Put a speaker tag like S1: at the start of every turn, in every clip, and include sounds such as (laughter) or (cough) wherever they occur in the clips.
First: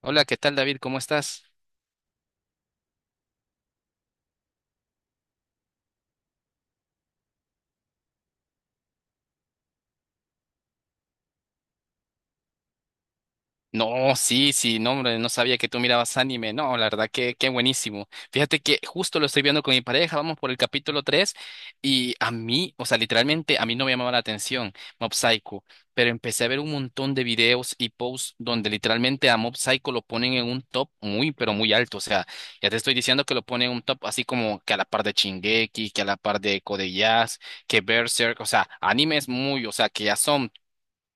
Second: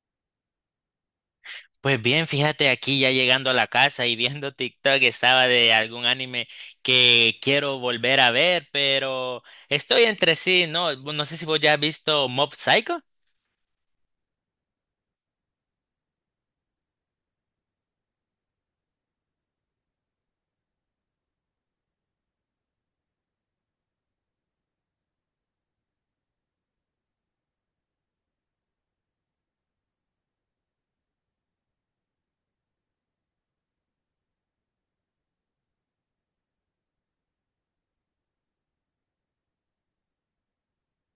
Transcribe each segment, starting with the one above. S1: Hola, ¿qué tal, David? ¿Cómo estás?
S2: Pues bien, fíjate, aquí ya llegando a la casa y viendo TikTok estaba de algún anime que quiero volver a ver, pero estoy entre sí, no, no sé si vos ya has visto Mob Psycho.
S1: No, sí, sí, no, hombre, no sabía que tú mirabas anime. No, la verdad que qué buenísimo. Fíjate que justo lo estoy viendo con mi pareja, vamos por el capítulo 3 y a mí, o sea, literalmente a mí no me llamaba la atención Mob Psycho, pero empecé a ver un montón de videos y posts donde literalmente a Mob Psycho lo ponen en un top muy, pero muy alto. O sea, ya te estoy diciendo que lo ponen en un top así como que a la par de Shingeki, que a la par de Code Geass, que Berserk, o sea, animes muy, o sea, que ya son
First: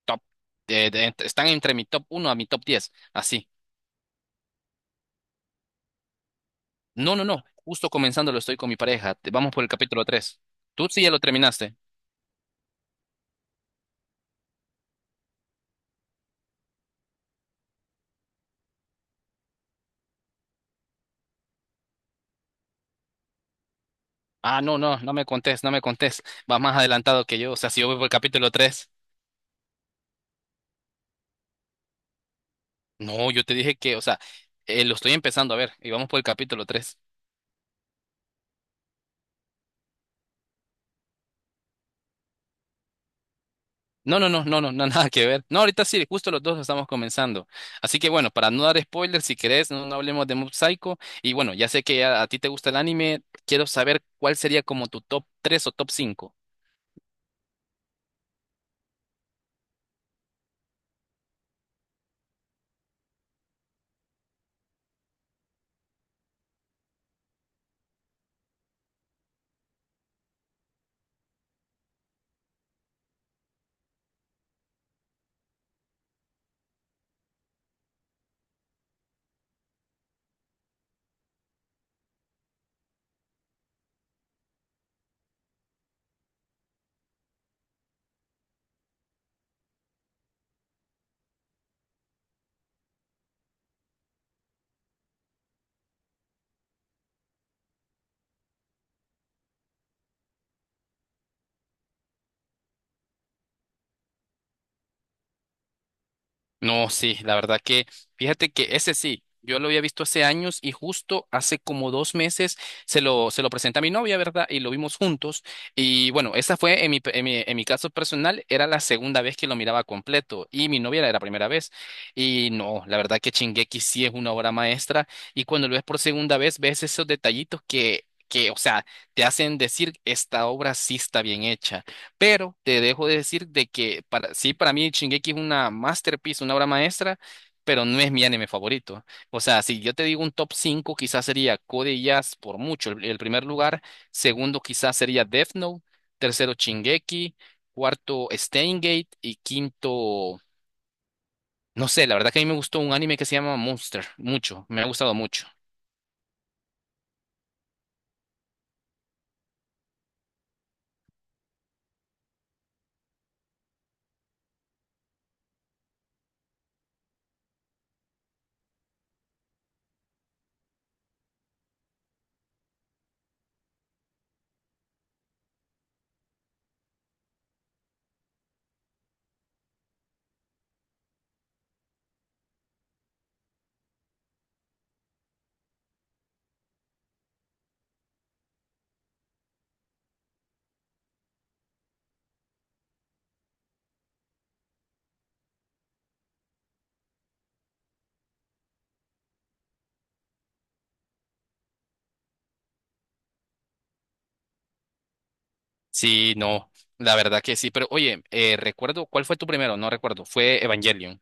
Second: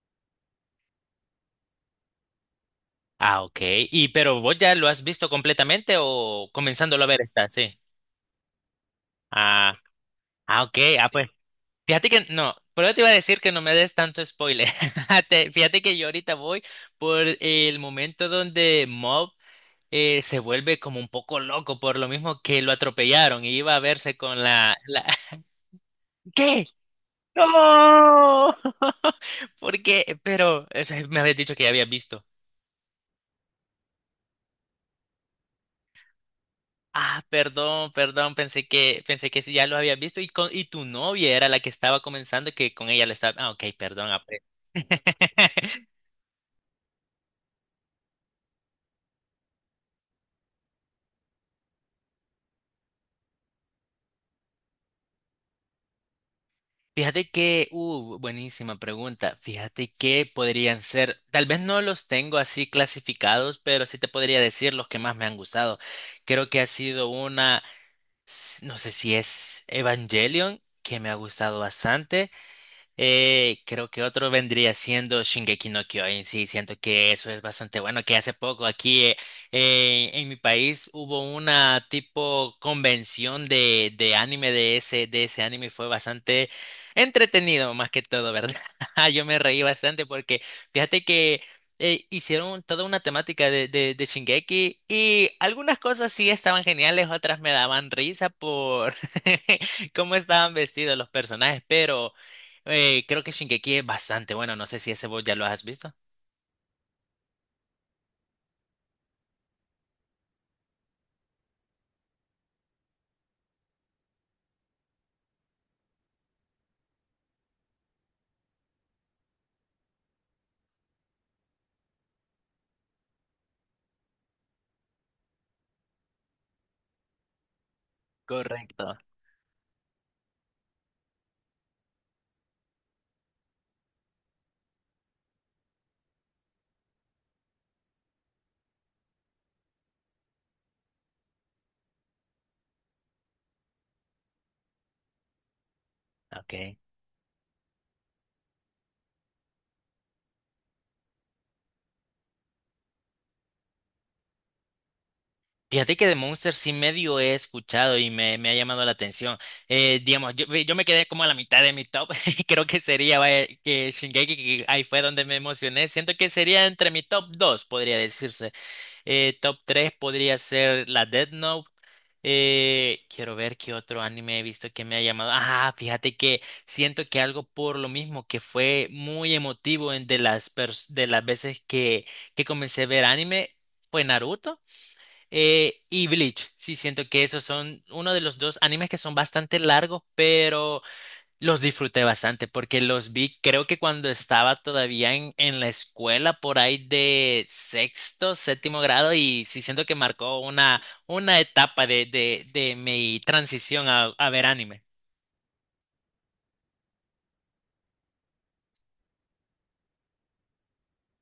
S1: top, están entre mi top uno a mi top 10
S2: Ah,
S1: así.
S2: ok. Pero vos ya lo has visto completamente o comenzándolo a
S1: No,
S2: ver
S1: no, no,
S2: está, sí.
S1: justo comenzando lo estoy con mi pareja, vamos por el
S2: Ah,
S1: capítulo tres.
S2: ok.
S1: ¿Tú sí
S2: Ah,
S1: ya lo
S2: pues
S1: terminaste?
S2: fíjate que no, pero yo te iba a decir que no me des tanto spoiler. (laughs) Te- Fíjate que yo ahorita voy por el momento donde Mob se vuelve como un poco loco por lo mismo que lo atropellaron y iba a verse con
S1: Ah,
S2: la,
S1: no, no,
S2: la...
S1: no me
S2: (laughs)
S1: contés, no me contés, vas
S2: ¿Qué?
S1: más adelantado que yo, o sea, si yo voy por el capítulo
S2: ¡No!
S1: tres.
S2: (laughs) Porque, pero, o sea, me habías dicho que ya había visto.
S1: No, yo te dije que, o sea, lo estoy empezando a ver y vamos por el capítulo tres.
S2: Ah, perdón, perdón, pensé que sí, ya lo había visto y, con, y tu novia era la que estaba comenzando que con ella le estaba... Ah, ok, perdón,
S1: No, no,
S2: apre.
S1: no, no, no, (laughs) no, nada que ver. No, ahorita
S2: (laughs)
S1: sí, justo los dos estamos comenzando. Así que bueno, para no dar spoilers, si querés, no, no hablemos de Mob Psycho. Y bueno, ya sé que a ti te gusta el anime, quiero saber cuál sería como tu top 3 o top 5.
S2: Fíjate que, buenísima pregunta. Fíjate que podrían ser, tal vez no los tengo así clasificados, pero sí te podría decir los que más me han gustado. Creo que ha sido una, s- no sé si es Evangelion, que me ha gustado bastante. Creo que otro vendría siendo Shingeki no Kyojin. Sí, siento que eso es bastante bueno. Que hace poco aquí en mi país hubo una tipo convención de anime de ese anime y fue bastante entretenido, más que todo, ¿verdad? (laughs) Yo me reí bastante porque fíjate que hicieron toda una temática de Shingeki y algunas cosas sí estaban geniales, otras me daban risa por (laughs) cómo estaban vestidos los personajes, pero. Creo que Shingeki es bastante bueno. No sé si ese vos ya lo has visto.
S1: No, sí, la verdad que, fíjate que ese sí, yo lo había visto hace años y justo hace como 2 meses se lo presenté a mi novia, ¿verdad? Y lo vimos juntos. Y bueno, esa fue en mi, pe- en mi caso personal, era la segunda vez que lo miraba completo y mi novia era la primera vez. Y no, la verdad que Shingeki sí es una obra maestra y cuando lo ves por segunda vez, ves esos detallitos que, o sea,
S2: Correcto.
S1: te hacen decir, esta obra sí está bien hecha. Pero te dejo de decir de que para, sí, para mí Shingeki es una masterpiece, una obra maestra, pero no es mi anime favorito. O sea, si yo te digo un top 5 quizás sería Code Geass por mucho, el primer lugar. Segundo, quizás sería Death Note. Tercero,
S2: Ok.
S1: Shingeki. Cuarto, Steins Gate. Y quinto, no sé, la verdad que a mí me gustó un anime que se llama Monster, mucho, me ha gustado mucho.
S2: Fíjate que de Monster sí medio he escuchado y me ha llamado la atención. Digamos, yo me quedé como a la mitad de mi top. (laughs) Creo que sería vaya, que Shingeki, que ahí fue donde me emocioné. Siento que sería entre mi top 2 podría decirse. Top 3 podría ser la Death Note. Quiero ver qué otro anime he visto que me ha llamado. Ah, fíjate que siento que algo por lo mismo que fue muy emotivo en de las pers- de las veces que comencé a ver anime fue Naruto y Bleach. Sí, siento que esos son uno de los dos animes que son bastante largos, pero los disfruté bastante porque los vi, creo que cuando estaba todavía en la escuela, por ahí de sexto, séptimo grado, y sí siento que marcó una etapa de mi transición a ver anime.
S1: Sí, no, la verdad que sí, pero oye, recuerdo, ¿cuál fue tu primero? No recuerdo, fue Evangelion.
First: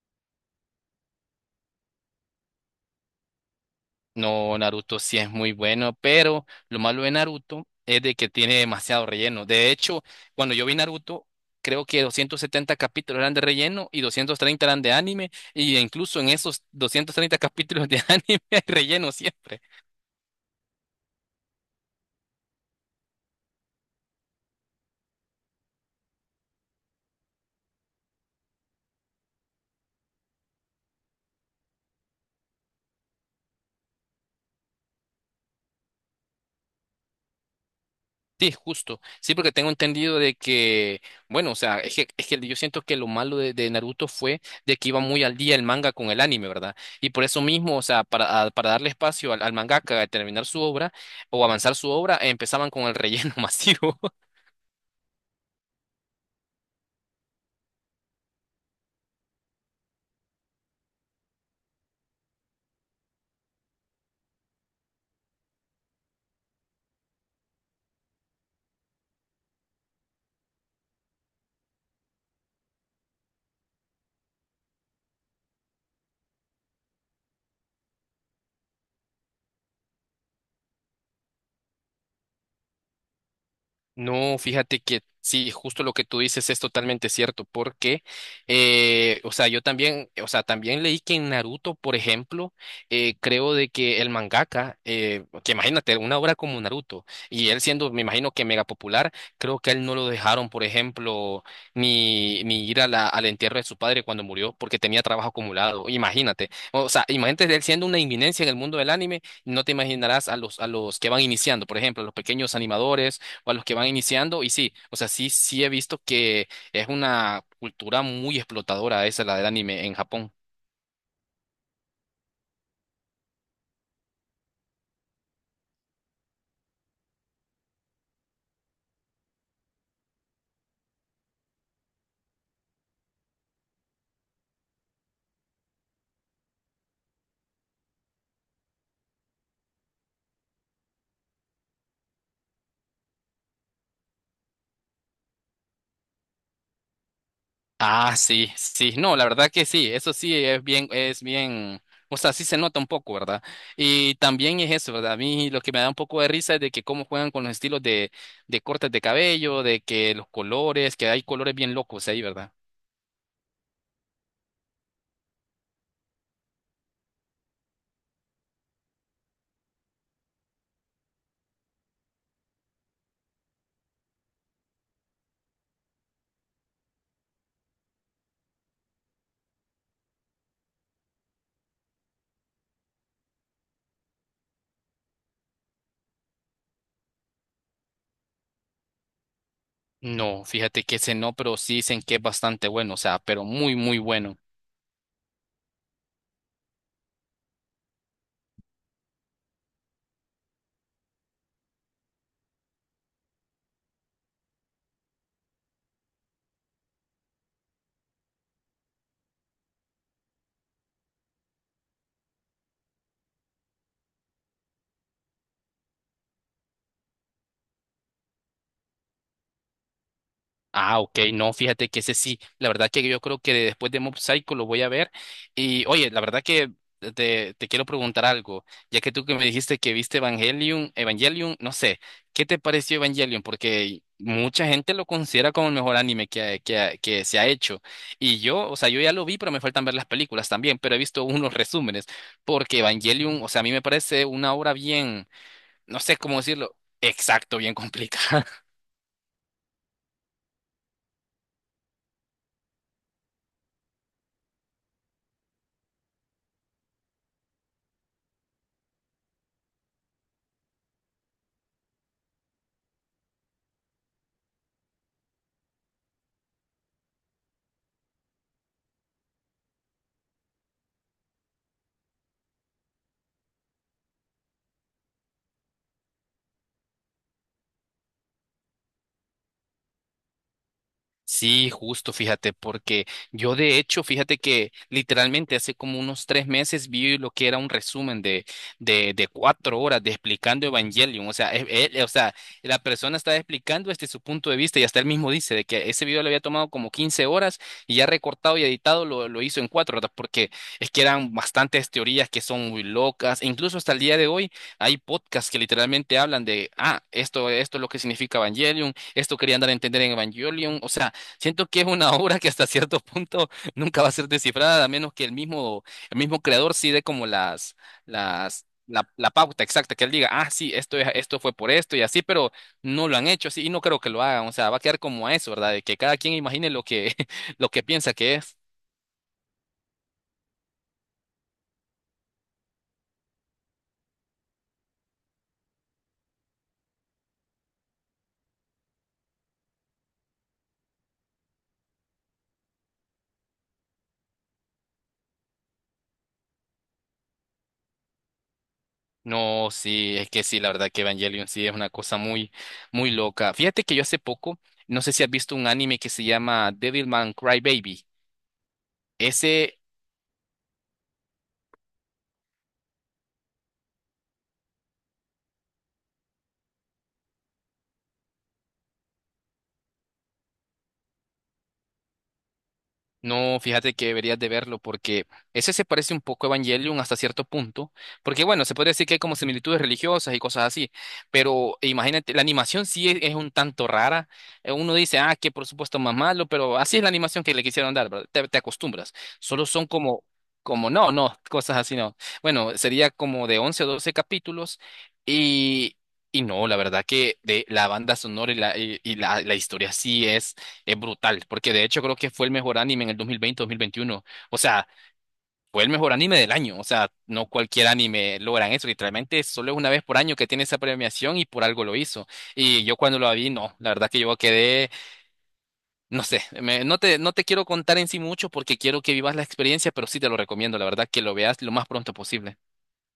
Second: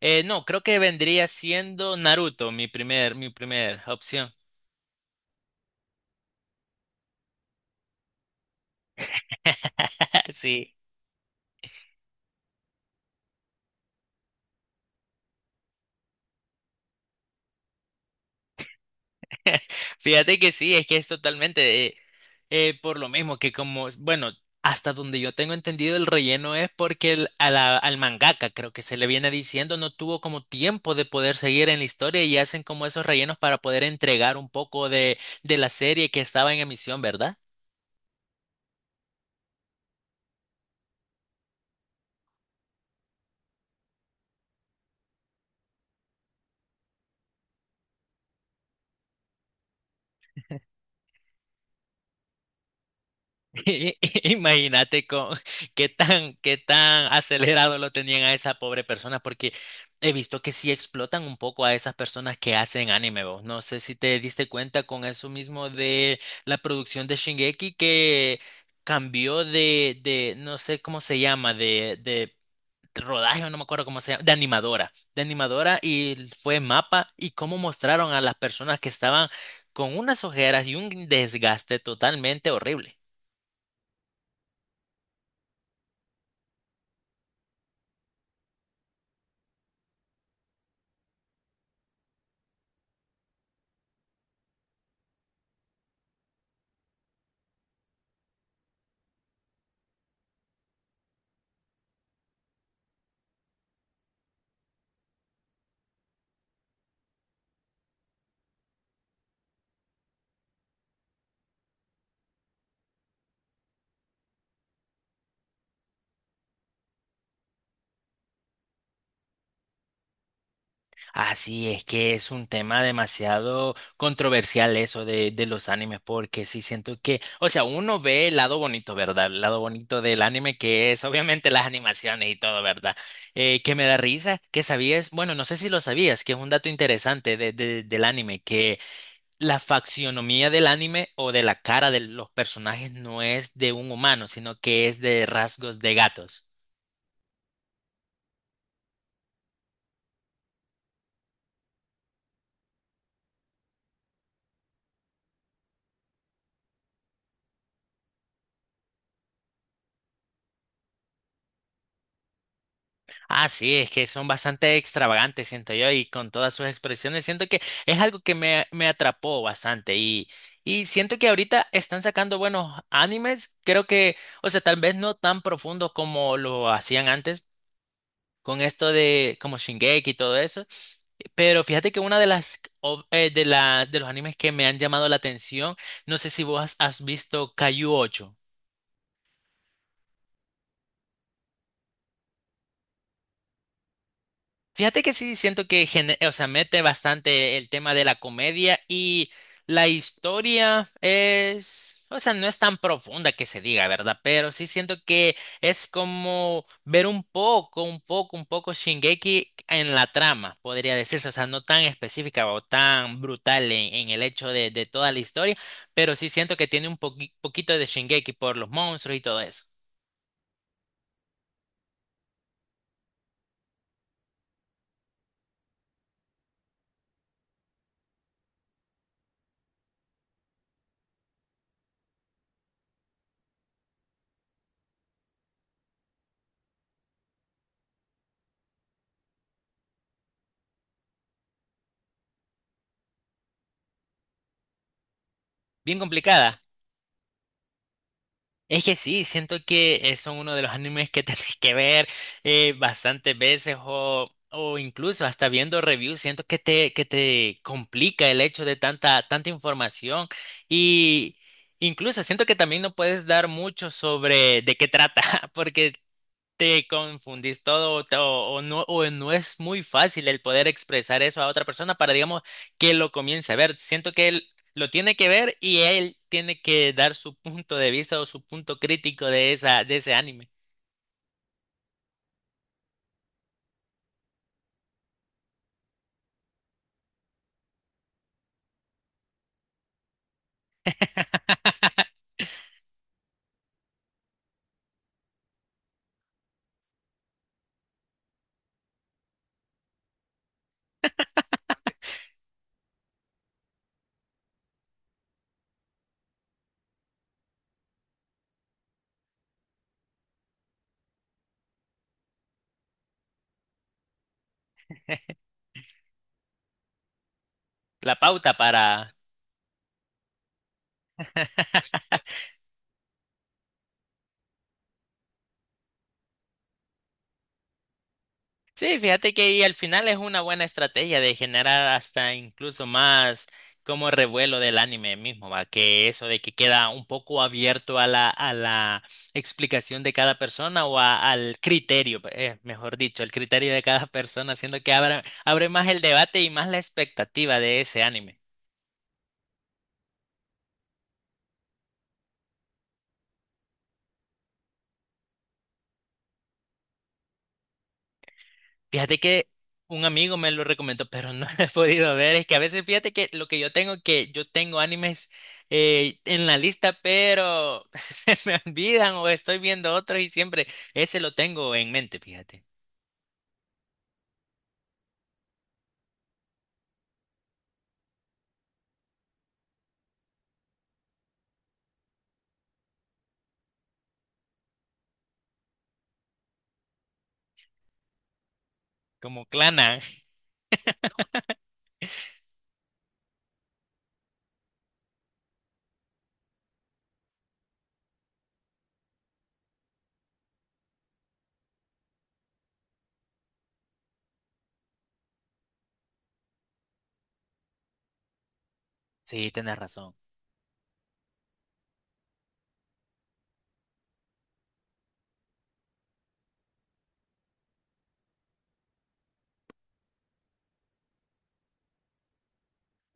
S2: No, creo que vendría siendo Naruto mi primer opción.
S1: No, Naruto sí es muy bueno, pero lo malo de Naruto es de que tiene demasiado relleno. De hecho,
S2: (laughs)
S1: cuando yo
S2: Sí.
S1: vi Naruto, creo que 270 capítulos eran de relleno y 230 eran de anime, y incluso en esos 230 capítulos de (laughs) anime hay relleno siempre.
S2: Fíjate que sí, es que es totalmente por lo mismo que como, bueno, hasta donde yo tengo entendido el relleno es porque el- a la- al mangaka, creo que se le viene diciendo, no tuvo como tiempo de poder seguir en la historia y hacen como esos rellenos para poder entregar un poco de la serie que estaba en emisión, ¿verdad?
S1: Sí, justo. Sí, porque tengo entendido de que, bueno, o sea, es que yo siento que lo malo de, Naruto fue de que iba muy al día el manga con el anime, ¿verdad? Y por eso mismo, o sea, para darle espacio al mangaka a terminar su obra o avanzar su obra, empezaban con el relleno (laughs)
S2: (laughs)
S1: masivo.
S2: Imagínate con qué tan acelerado lo tenían a esa pobre persona, porque he visto que sí explotan un poco a esas personas que hacen anime, vos. No sé si te diste cuenta con eso mismo de la producción de Shingeki que cambió no sé cómo se llama, de rodaje, o no me acuerdo cómo se llama, de animadora y fue mapa y cómo mostraron a las personas que estaban con unas ojeras y un desgaste totalmente horrible.
S1: No, fíjate que sí, justo lo que tú dices es totalmente cierto, porque, o sea, yo también, o sea, también leí que en Naruto, por ejemplo, creo de que el mangaka, que imagínate, una obra como Naruto, y él siendo, me imagino que mega popular, creo que a él no lo dejaron, por ejemplo, ni ir a la, al entierro de su padre cuando murió, porque tenía trabajo acumulado, imagínate, o sea, imagínate él siendo una inminencia en el mundo del anime, no te imaginarás a los, que van iniciando, por ejemplo, a los pequeños animadores o a los que van iniciando. Y sí, o sea, sí, sí he visto que es una cultura muy explotadora esa, la del anime en Japón.
S2: Así es que es un tema demasiado controversial eso de los animes, porque sí siento que, o sea, uno ve el lado bonito, ¿verdad? El lado bonito del anime, que es obviamente las animaciones y todo, ¿verdad? Que me da risa, que sabías, bueno, no sé si lo sabías, que es un dato interesante de- del anime, que la faccionomía del anime o de la cara de los personajes no es de un humano, sino que es de rasgos de gatos.
S1: Ah, sí, sí, no, la verdad que sí, eso sí es bien, o sea, sí se nota un poco, ¿verdad? Y también es eso, ¿verdad? A mí lo que me da un poco de risa es de que cómo juegan con los estilos de cortes de cabello, de que los colores, que hay colores bien locos ahí, ¿verdad?
S2: Ah, sí, es que son bastante extravagantes, siento yo, y con todas sus expresiones, siento que es algo que me atrapó bastante y siento que ahorita están sacando buenos animes, creo que, o sea, tal vez no tan profundos como lo hacían antes con esto de como Shingeki y todo eso, pero fíjate que una de las ov- de la, de los animes que me han llamado la atención, no sé si vos has, has visto Kaiju 8.
S1: No, fíjate que ese no, pero sí dicen que es bastante bueno, o sea, pero muy, muy bueno.
S2: Fíjate que sí siento que gene- o sea, mete bastante el tema de la comedia y la historia es, o sea, no es tan profunda que se diga, ¿verdad? Pero sí siento que es como ver un poco, un poco Shingeki en la trama, podría decirse, o sea, no tan específica o tan brutal en el hecho de toda la historia, pero sí siento que tiene un poqui- poquito de Shingeki por los monstruos y todo eso.
S1: Ah, ok, no, fíjate que ese sí, la verdad que yo creo que después de Mob Psycho lo voy a ver. Y oye, la verdad que te quiero preguntar algo, ya que tú que me dijiste que viste Evangelion, Evangelion, no sé, ¿qué te pareció Evangelion? Porque mucha gente lo considera como el mejor anime que se ha hecho. Y yo, o sea, yo ya lo vi, pero me faltan ver las películas también, pero he visto unos resúmenes, porque Evangelion, o sea, a mí me parece una obra bien,
S2: Bien
S1: no sé cómo
S2: complicada.
S1: decirlo, exacto, bien (laughs) complicada.
S2: Es que sí, siento que son uno de los animes que (laughs) tenés que ver bastantes veces o incluso hasta viendo reviews, siento que te complica el hecho de tanta, tanta información y incluso siento que también no puedes dar mucho sobre de qué trata, (laughs) porque te confundís todo o, te- o- o no es muy fácil el poder expresar eso a otra persona para, digamos, que lo comience a ver. Siento que él lo tiene que ver y él tiene que dar su punto de vista o su punto crítico de esa, de ese anime.
S1: Sí, justo, fíjate, porque yo de hecho, fíjate que literalmente hace como unos 3 meses vi lo que era un resumen de 4 horas de explicando Evangelion. O sea, e- o
S2: (laughs)
S1: sea, la persona estaba explicando desde su punto de vista y hasta él mismo dice de que ese video le había tomado como 15 horas y ya recortado y editado lo hizo en 4 horas, porque es que eran bastantes teorías que son muy locas. E incluso hasta el día de hoy hay podcasts que literalmente hablan de, ah, esto es lo que significa Evangelion, esto querían dar a entender en Evangelion. O sea, siento que es una (laughs) obra que hasta cierto punto (laughs) nunca va a ser descifrada, a menos que el mismo creador sí dé como las,
S2: La pauta
S1: las, la,
S2: para...
S1: la pauta exacta, que él diga, ah, sí, esto es, esto fue por esto y así, pero no lo han hecho así y no creo que lo hagan. O sea, va a quedar como a eso, ¿verdad? De que cada quien imagine lo que, (laughs) lo que piensa que es.
S2: Sí, fíjate que ahí al final es una buena estrategia de generar hasta incluso más como revuelo del anime mismo, va, que eso de que queda un poco abierto a a la explicación de cada persona o a- al criterio, mejor dicho, el criterio de cada (laughs) persona, haciendo que abra, abre más el debate y más la expectativa de ese anime.
S1: No, sí, es que sí, la verdad que Evangelion sí es una cosa muy, muy loca. Fíjate que yo hace poco, no sé si has visto un anime que se llama Devilman Crybaby.
S2: Fíjate que
S1: Ese.
S2: un amigo me lo recomendó, pero no (laughs) he podido ver. Es que a veces fíjate que lo que yo tengo animes en la lista, pero (laughs) se me olvidan o estoy viendo otro y siempre ese lo tengo en mente, fíjate.
S1: No, fíjate que deberías de verlo porque ese se parece un poco a Evangelion hasta cierto punto, porque bueno, se puede decir que hay como similitudes religiosas y cosas así, pero imagínate, la animación sí es un tanto rara. Uno dice, ah, que por supuesto más malo, pero así es la animación que le quisieron dar, ¿verdad? Te acostumbras.
S2: Como
S1: Solo son
S2: Clana.
S1: como, no, no, cosas así no. Bueno, sería como de 11 o 12 capítulos y. Y no, la verdad que de la banda sonora y la historia sí es brutal, porque de hecho creo que fue el mejor anime en el 2020-2021. O sea, fue el mejor anime del año. O sea, no cualquier anime logran eso. Literalmente
S2: Sí,
S1: solo
S2: tienes
S1: es una vez
S2: razón.
S1: por año que tiene esa premiación y por algo lo hizo. Y yo cuando lo vi, no, la verdad que yo quedé, no sé, no te quiero contar en sí mucho porque quiero que vivas la experiencia, pero sí te lo recomiendo, la verdad que lo veas lo más pronto posible.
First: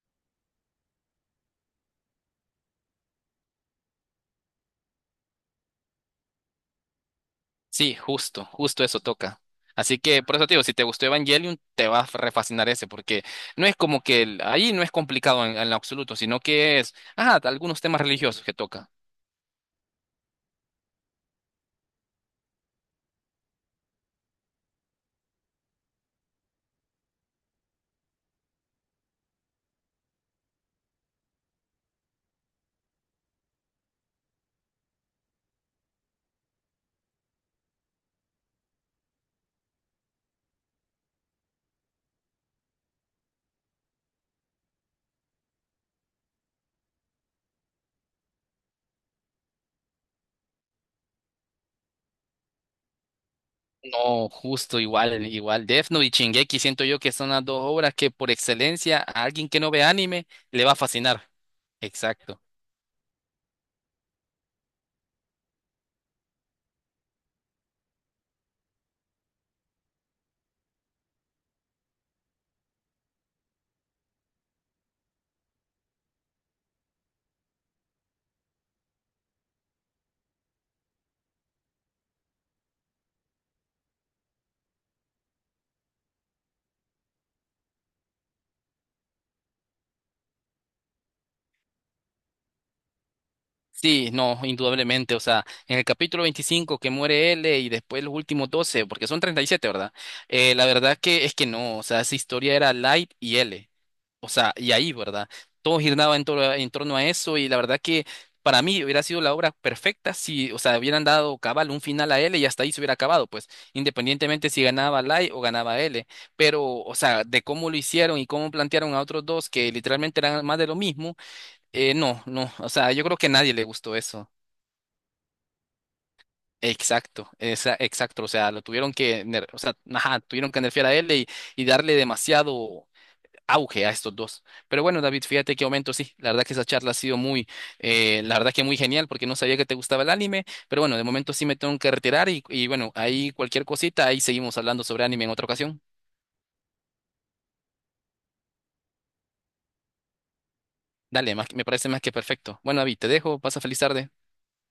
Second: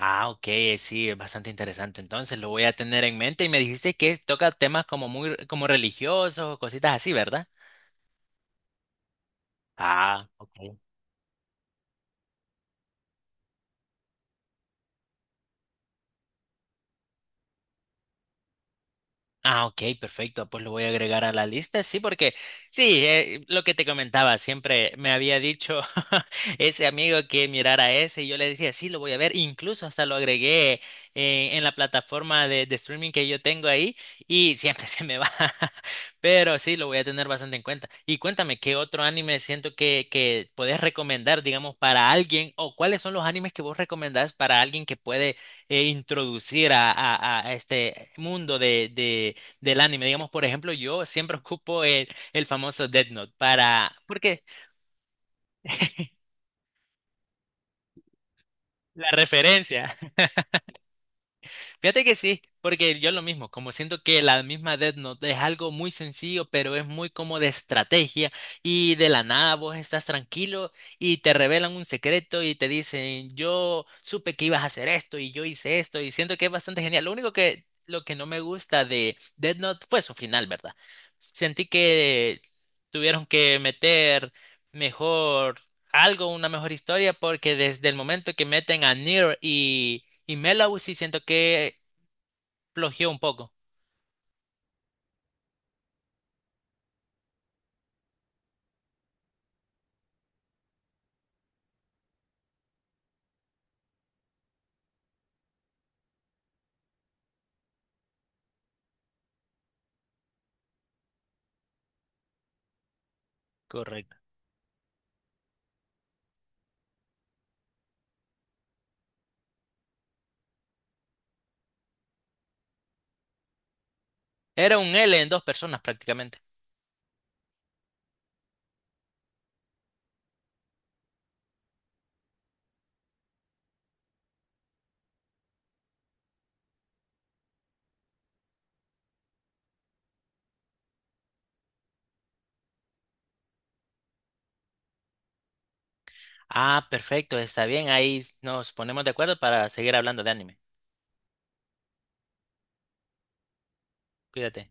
S2: Ah, ok, sí, es bastante interesante. Entonces lo voy a tener en mente y me dijiste que toca temas como muy como religiosos, o cositas así, ¿verdad?
S1: Sí, justo, justo eso toca. Así que
S2: Ah,
S1: por eso te digo, si
S2: ok.
S1: te gustó Evangelion, te va a refascinar ese, porque no es como que ahí no es complicado en, lo absoluto, sino que es, ajá, algunos temas religiosos que toca.
S2: Ah, ok, perfecto. Pues lo voy a agregar a la lista. Sí, porque sí, lo que te comentaba, siempre me había dicho (laughs) ese amigo que mirara ese y yo le decía, sí, lo voy a ver. Incluso hasta lo agregué en la plataforma de streaming que yo tengo ahí y siempre (laughs) se me va. Pero sí, lo voy a tener bastante en cuenta. Y cuéntame, ¿qué otro anime siento que podés recomendar, digamos, para alguien o cuáles son los animes que vos recomendás para alguien que puede introducir a este mundo de del anime. Digamos, por ejemplo, yo siempre ocupo el famoso Death Note para... ¿Por
S1: No,
S2: qué?
S1: justo igual, igual. Death Note y
S2: (laughs)
S1: Shingeki siento yo que son las dos obras que por excelencia a
S2: La
S1: alguien que no ve
S2: referencia.
S1: anime le va a fascinar.
S2: Fíjate que
S1: Exacto.
S2: sí, porque yo lo mismo, como siento que la misma Death Note es algo muy sencillo, pero es muy como de estrategia y de la nada vos estás tranquilo y te revelan un secreto y te dicen, yo supe que ibas a hacer esto y yo hice esto y siento que es bastante genial. Lo único que, lo que no me gusta de Death Note fue su final, ¿verdad? Sentí que tuvieron que meter mejor algo, una mejor historia, porque desde el momento que meten a Nier y Melau sí siento que flojeó un poco.
S1: Sí, no, indudablemente. O sea, en el capítulo 25 que muere L y después los últimos 12, porque son 37, ¿verdad? La verdad que es que no, o sea, esa historia era Light y L. O sea, y ahí, ¿verdad? Todo giraba en torno a eso y la verdad que para mí hubiera sido la obra perfecta si, o sea, hubieran dado cabal un final a L y hasta ahí se hubiera acabado, pues,
S2: Correcto.
S1: independientemente si ganaba Light o ganaba L. Pero, o sea, de cómo lo hicieron y cómo plantearon a otros dos que literalmente eran más de lo mismo. No, no, o sea, yo creo que a nadie le gustó eso.
S2: Era un L en dos personas prácticamente.
S1: Exacto, o sea, lo tuvieron que, o sea, ajá, tuvieron que nerfear a él y darle demasiado auge a estos dos. Pero bueno, David, fíjate qué momento, sí, la verdad que esa charla ha sido muy, la verdad que muy genial porque no sabía que te gustaba el anime, pero bueno, de momento sí me tengo que retirar y bueno, ahí cualquier cosita, ahí seguimos hablando sobre anime en otra ocasión.
S2: Ah, perfecto, está bien. Ahí nos ponemos de acuerdo para seguir hablando de anime.
S1: Dale, me parece más que perfecto. Bueno, David, te dejo, pasa feliz tarde.
S2: Cuídate.